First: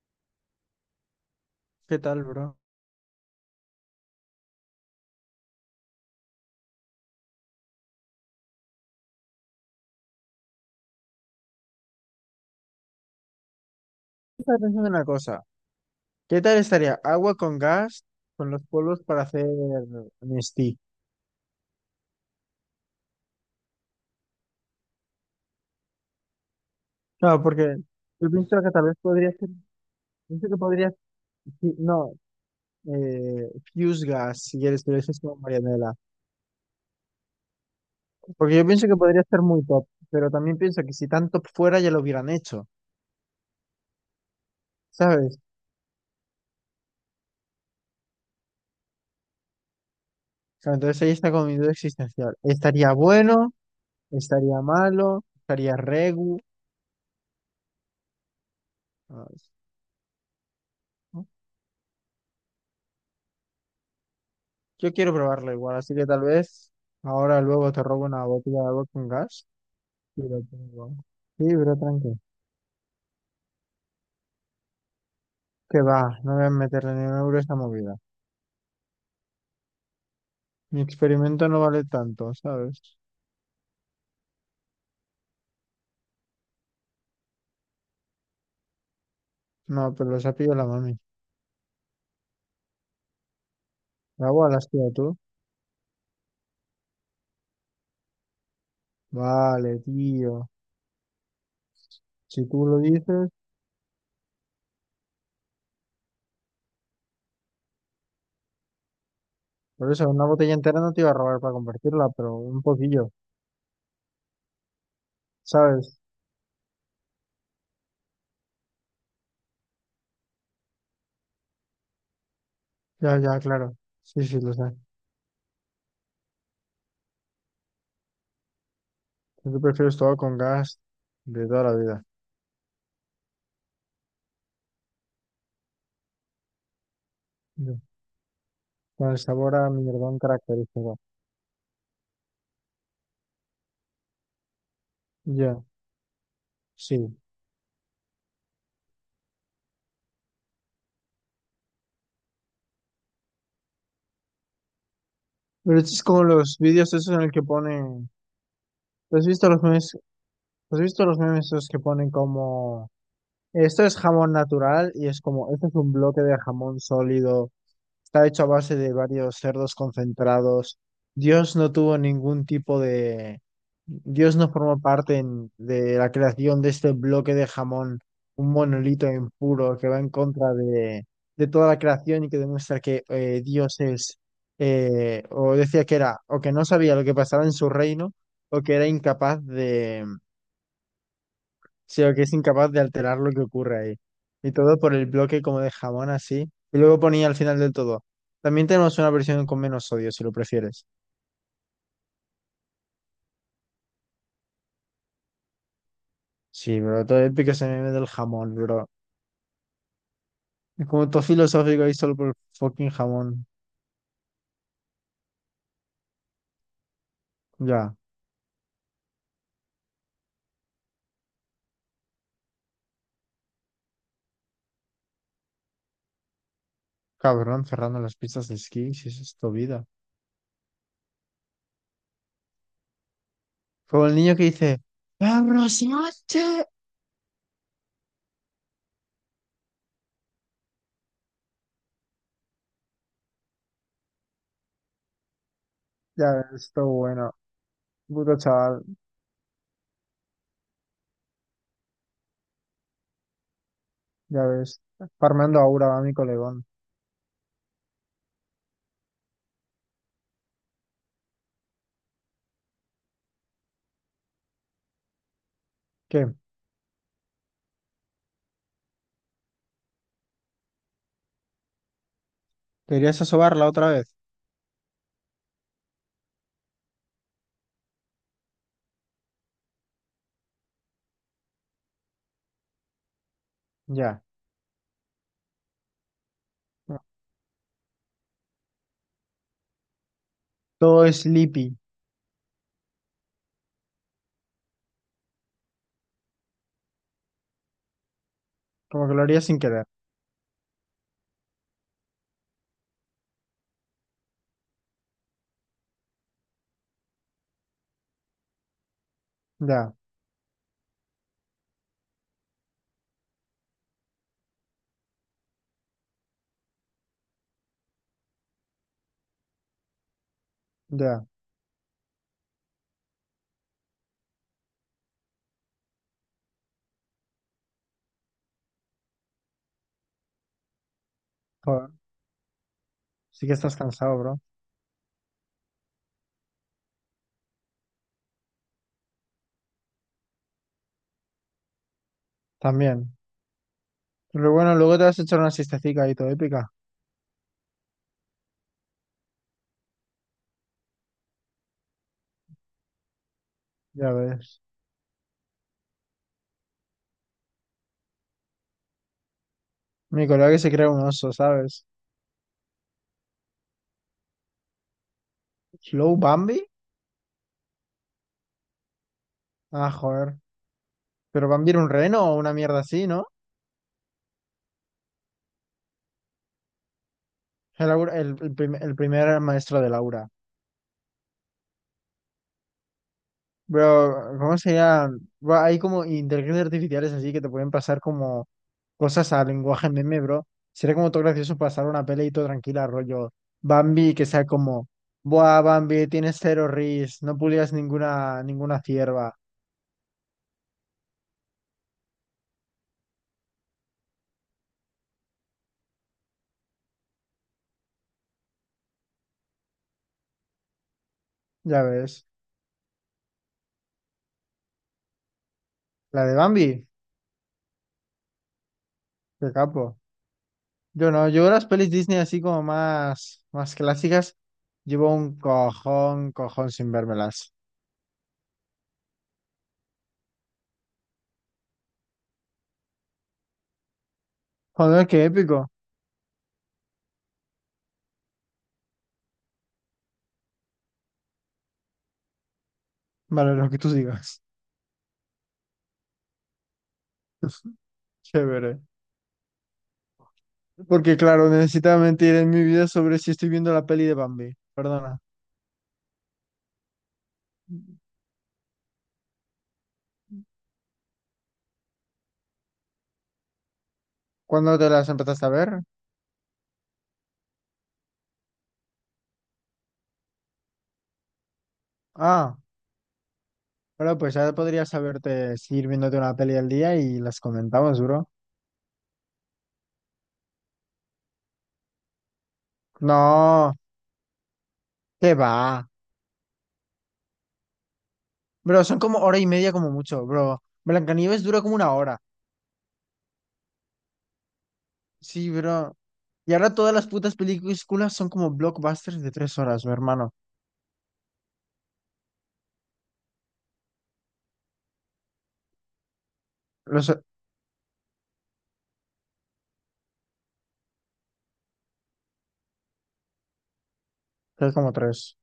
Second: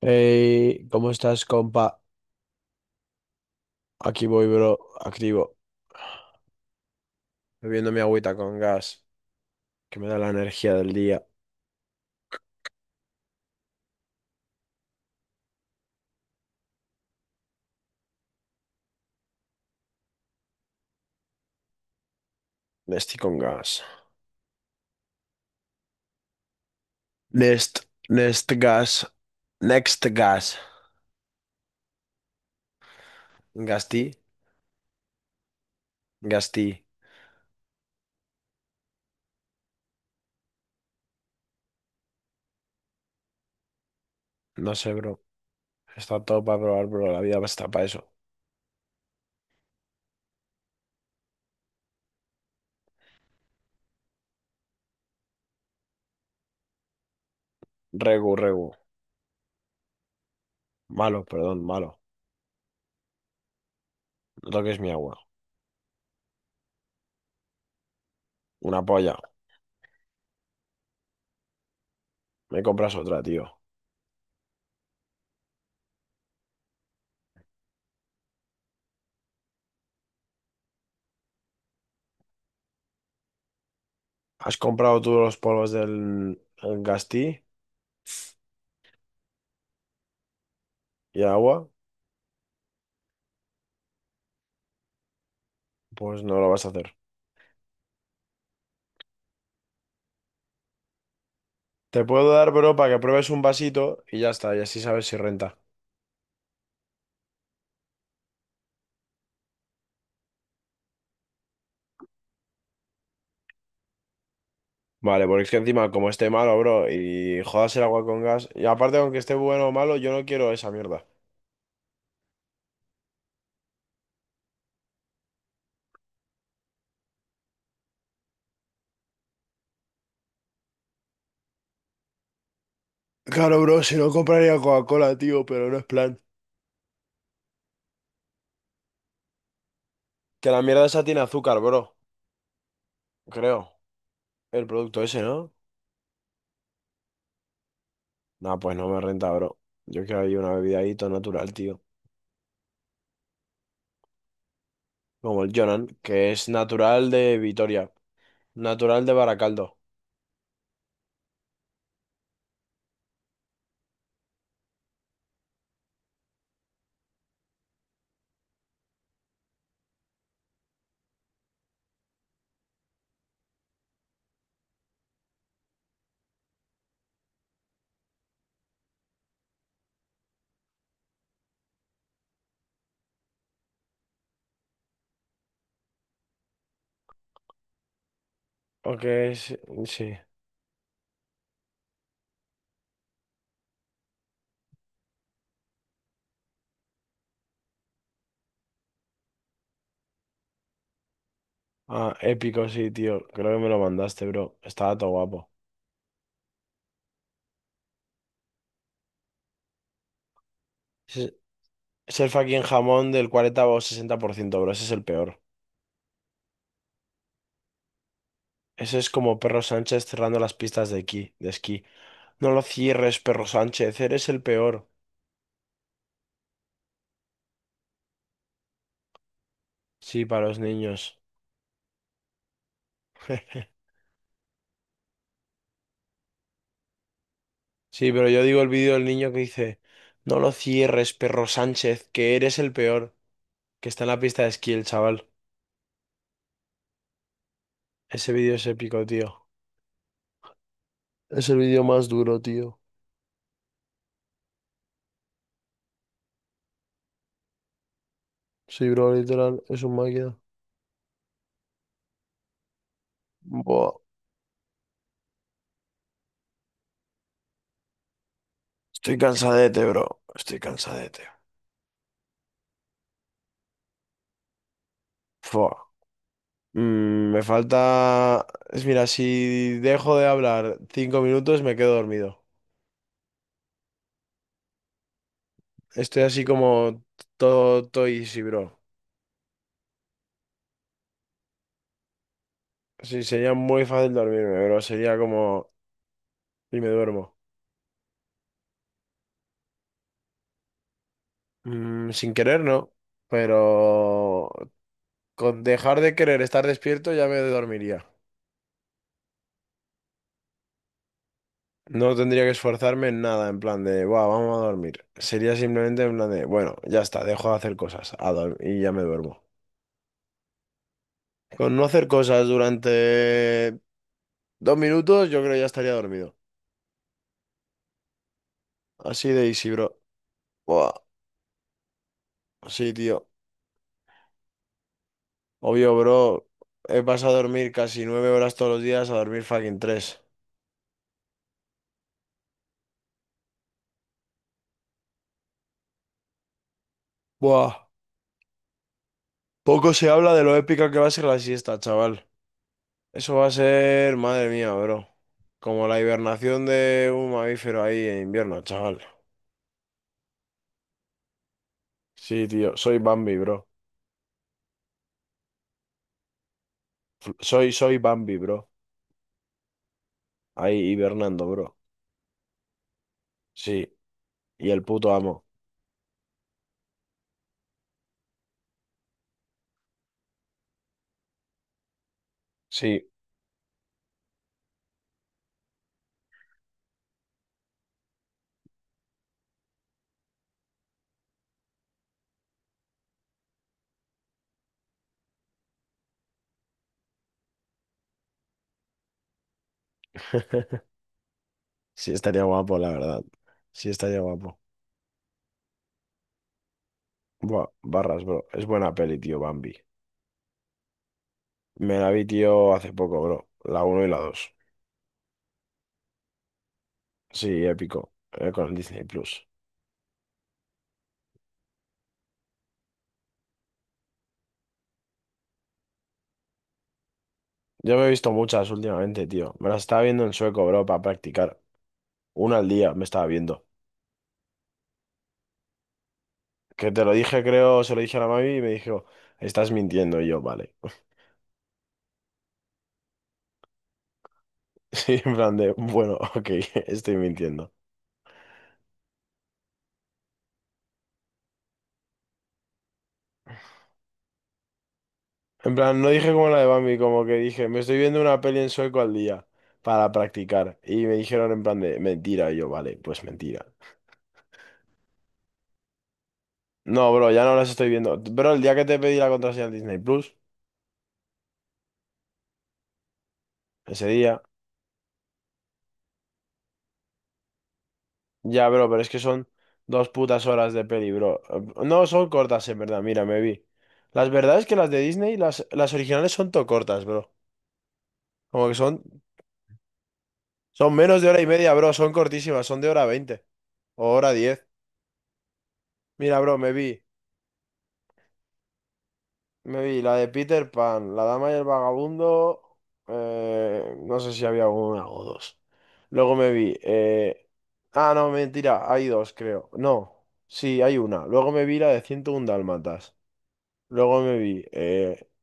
Hey, ¿cómo estás, ¿Qué compa? tal, bro? Aquí voy, bro, activo, bebiendo mi agüita con gas, que me da la energía del día. Estaba pensando en una cosa. ¿Qué tal estaría agua con gas con los polvos para hacer Nestí? Nesti con gas. No, porque Nest, yo Nest pienso que tal vez gas, podría ser, Next pienso gas. que podría, sí, no, Gasti, Fuse Gas, si quieres, pero eso es como Marianela. Gasti. Porque yo pienso que podría ser muy top, pero también pienso que si tan top fuera ya lo hubieran hecho, No sé, bro. ¿sabes? O Está todo para probar, bro. La vida está para eso. entonces ahí está como mi duda existencial. ¿Estaría bueno? ¿Estaría malo? ¿Estaría regu? Regu, regu. ¿Sabes? Malo, ¿No? perdón, malo. No toques mi Yo quiero agua. probarlo igual, así que tal vez ahora luego te robo una botella de Una agua con polla. gas y lo pongo. Sí, pero tranqui. Me compras otra, tío. Que va, no voy a meterle ni un euro a esta movida. Mi experimento no vale tanto, ¿sabes? ¿Has comprado tú los polvos del el Gasti No, pero los ha pillado la mami. y agua? El agua la has pillado tú. Pues no lo vas a hacer. Vale, tío. Te puedo Si dar, tú bro, lo para que dices, pruebes un vasito y ya está, y así sabes si renta. por eso una botella entera no te iba a robar para compartirla, pero un poquillo, Vale, porque es que encima, ¿sabes? como esté malo, bro, y jodas el agua con gas, y aparte, aunque esté bueno o malo, yo no quiero esa mierda. Ya, ya, claro. Sí, sí, lo sé. Yo prefiero todo con gas de toda la vida. Claro, bro, si no compraría Coca-Cola, tío, pero no es plan. Yo, Con el sabor a mierdón Que la mierda característico. esa tiene azúcar, bro, creo. El producto ese, ¿no? Ya, sí. No, pues no me renta, bro. Yo quiero ahí una bebida ahí todo natural, tío. Como el Pero Jonan, este es como que es los vídeos natural esos en el de que Vitoria, ponen, natural de ¿has visto los Baracaldo. memes? ¿Has visto los memes esos que ponen como, esto es jamón natural y es como, esto es un bloque de jamón sólido. Está hecho a base de varios cerdos concentrados. Dios no tuvo ningún tipo de. Dios no formó parte de la creación de este bloque de jamón, un monolito impuro que va en contra de toda la creación y que demuestra que Dios es, o decía que era, o que no sabía lo que pasaba en su reino, o que era Ok, incapaz, sí. Sí. sí, o que es incapaz de alterar lo que ocurre ahí. Y todo por el bloque como de jamón así. Y luego ponía al final del todo. También tenemos una versión con menos sodio, si lo prefieres. Ah, épico, sí, tío. Creo que me lo mandaste, bro. Estaba todo guapo. Sí, bro, todo épico ese meme del jamón, bro. Es como todo Ese filosófico ahí solo es por el el fucking fucking jamón del jamón. 40 o sesenta por ciento, bro. Ese es el peor. Ya, Ese es como Perro Sánchez cerrando las pistas de esquí. No lo cierres, Perro Sánchez. Eres el peor. cabrón, cerrando las pistas de esquí, si eso es tu vida. Sí, para los niños. Como el niño que dice, ¡Abrosioche! Sí, pero yo digo el vídeo del niño que dice, no lo cierres, Perro Sánchez, que eres el peor. Que está en la pista de esquí, el chaval. Ya ves, esto bueno. Ese Puto vídeo es chaval, épico, tío. Es el vídeo más duro, tío. ya ves. Farmando aura va mi colegón. Sí, bro, literal, es un máquina. Buah. ¿Qué? Estoy cansadete, bro. Estoy cansadete. ¿Querías asobarla otra vez? Fua. Me falta... Mira, si dejo de hablar 5 minutos me quedo dormido. Ya. Estoy así como todo, todo easy, bro. Todo sleepy, Sí, sería muy fácil dormirme, bro. Sería como... Y me duermo. como que lo haría sin querer. Sin querer, no. Pero con dejar de querer estar despierto ya me dormiría. Ya, No tendría que esforzarme en nada, en plan de, "Buah, vamos a dormir". Sería simplemente en plan de, bueno, ya está, dejo de hacer cosas y ya me duermo. ya. Con no hacer cosas durante 2 minutos, yo creo que ya estaría dormido. Así de easy, bro. Buah, Joder, sí, tío. sí que estás cansado, bro. Obvio, bro. He pasado a dormir casi 9 horas todos los días a dormir fucking tres. También. Pero bueno, luego te vas a echar una siestecica ahí todo épica. Buah. Poco se habla de lo épica que va a ser la siesta, chaval. Eso va a Ya ser, madre ves. mía, bro. Como la hibernación de un mamífero ahí en invierno, chaval. Mi colega que se crea un oso, ¿sabes? Sí, tío. Soy Bambi, bro. ¿Slow Bambi? Soy Bambi, bro. Ah, joder. Ahí hibernando, Pero Bambi bro. era un reno o una mierda así, ¿no? Sí. Y el puto amo. El, aur- el prim- el primer maestro de Laura. Sí. Bro, ¿cómo se llama? Buah, hay como inteligencias artificiales así que te pueden pasar como cosas a lenguaje meme, bro. Sería como todo gracioso pasar una pelea y todo tranquila, rollo Bambi, que sea como, buah, Bambi, tienes cero ris, no pulías ninguna cierva. Sí, estaría guapo, la verdad. Sí, estaría guapo. Buah, barras, bro. Es buena peli, tío, Bambi. Ya Me la vi, ves. tío, hace poco, bro. La uno y la dos. La de Bambi, Sí, épico, con el Disney Plus. qué capo. Yo no, yo las pelis Disney así como más, más clásicas, llevo un cojón, cojón sin vérmelas. Yo me he visto muchas últimamente, tío. Me las estaba viendo en sueco, bro, para practicar. Una al día me estaba viendo. Joder, qué épico. Que te lo dije, creo, se lo dije a la mami y me dijo, estás mintiendo. Y yo, vale. Vale, lo que tú digas. Sí, en plan de, bueno, ok, estoy mintiendo. Chévere. Porque claro, necesitaba mentir en mi vida sobre si estoy viendo la peli de Bambi. Perdona. En plan, no dije como la de Bambi, como que dije, me estoy viendo una peli en sueco al día para practicar. Y me dijeron en plan de mentira. Y yo, vale, pues mentira. ¿Cuándo te las empezaste a ver? No, bro, ya no las estoy viendo. Bro, el día que te pedí la contraseña de Disney Plus, Ah, ese bueno, pues día, ya podrías saberte seguir viéndote una peli al día y las comentamos, bro. ya, bro, pero es que son 2 putas horas de peli, bro. No, son cortas, en verdad, mira, me vi. No, Las verdad es que las de qué Disney, va. las originales son todo cortas, bro. Como que Bro, son, son como hora y media como mucho, bro. son menos de hora Blancanieves y dura como media, una bro, son hora. cortísimas, son de hora veinte o hora diez. Sí, bro. Mira, Y bro, me ahora todas vi. las putas películas son como blockbusters de tres Me horas, mi vi la de hermano. Peter Pan, La Dama y el Vagabundo. No sé si había una o dos. Luego me vi. Los, Ah, no, mentira, hay dos, creo. No, sí, hay una. Luego me vi la de 101 Dálmatas. Luego me vi. es como tres.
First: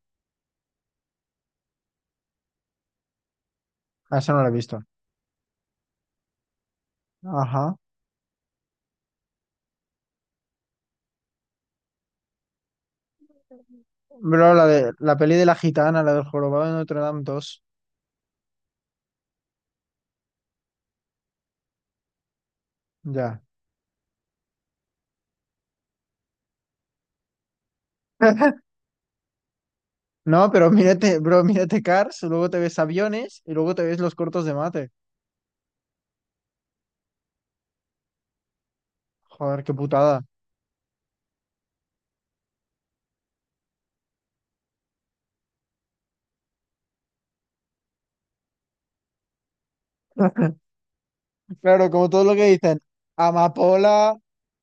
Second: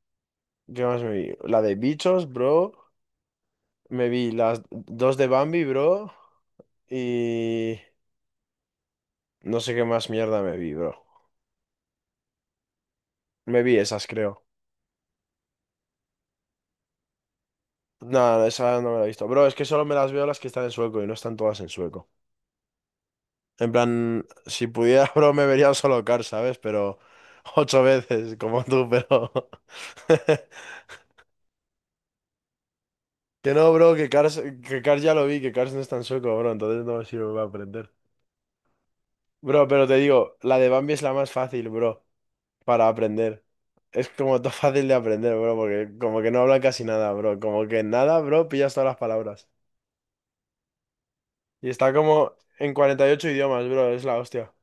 ¿Qué más me vi? La de Bichos, bro. Me Ah, vi esa no la he las visto. dos de Bambi, bro. Ajá. Y. No sé qué más mierda me vi, bro. Me vi esas, creo. Bro, la de la peli de la gitana, la del jorobado de Notre Dame dos. Nada, esa no me la he visto. Bro, es que solo me las veo las que están en sueco y no están todas en sueco. Ya. En plan, si pudiera, bro, me vería un solo car, ¿sabes? Pero ocho veces, como tú, pero... No, pero mírate, bro, mírate Cars, luego te ves aviones Que y no, luego te bro, ves que los Cars, cortos de que mate. Cars ya lo vi, que Cars no es tan sueco, bro, entonces no me sirve para aprender. Joder, Bro, qué pero te putada. digo, la de Bambi es la más fácil, bro, para aprender. Es como todo fácil de aprender, bro, porque como que no hablan casi nada, bro. Como que en nada, bro, pillas todas las palabras. Y Claro, está como todo lo como que en dicen, 48 idiomas, bro, es amapola, la hostia.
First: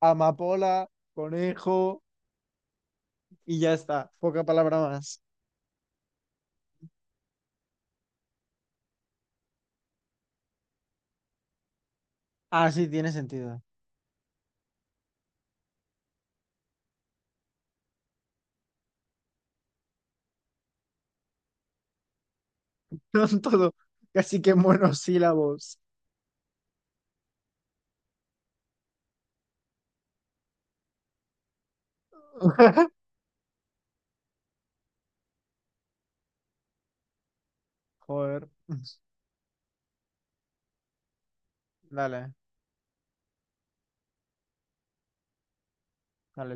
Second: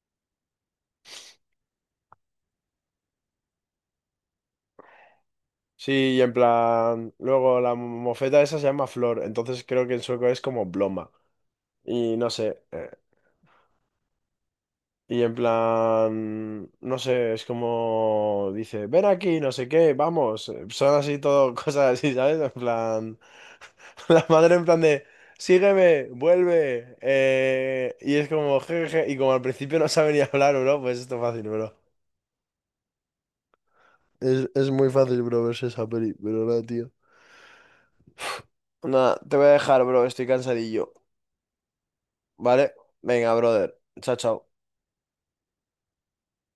amapola, conejo y ya está, poca palabra más. Sí, y en plan, luego la mofeta esa se llama Flor, entonces creo que en sueco es como Blomma. Y no sé, Así tiene sentido. y en plan, no sé, es como dice, ven aquí, no sé qué, vamos. Son así todo, cosas así, ¿sabes? En plan, No todo, la casi que madre en plan de, monosílabos. sígueme, vuelve. Y es como, jejeje, y como al principio no sabe ni hablar, bro, pues esto es fácil, bro. Es muy fácil, bro, verse esa peli, pero nada, tío. Joder. Nada, te voy a dejar, bro, estoy cansadillo. Dale, Vale, venga, brother. Chao, chao. dale.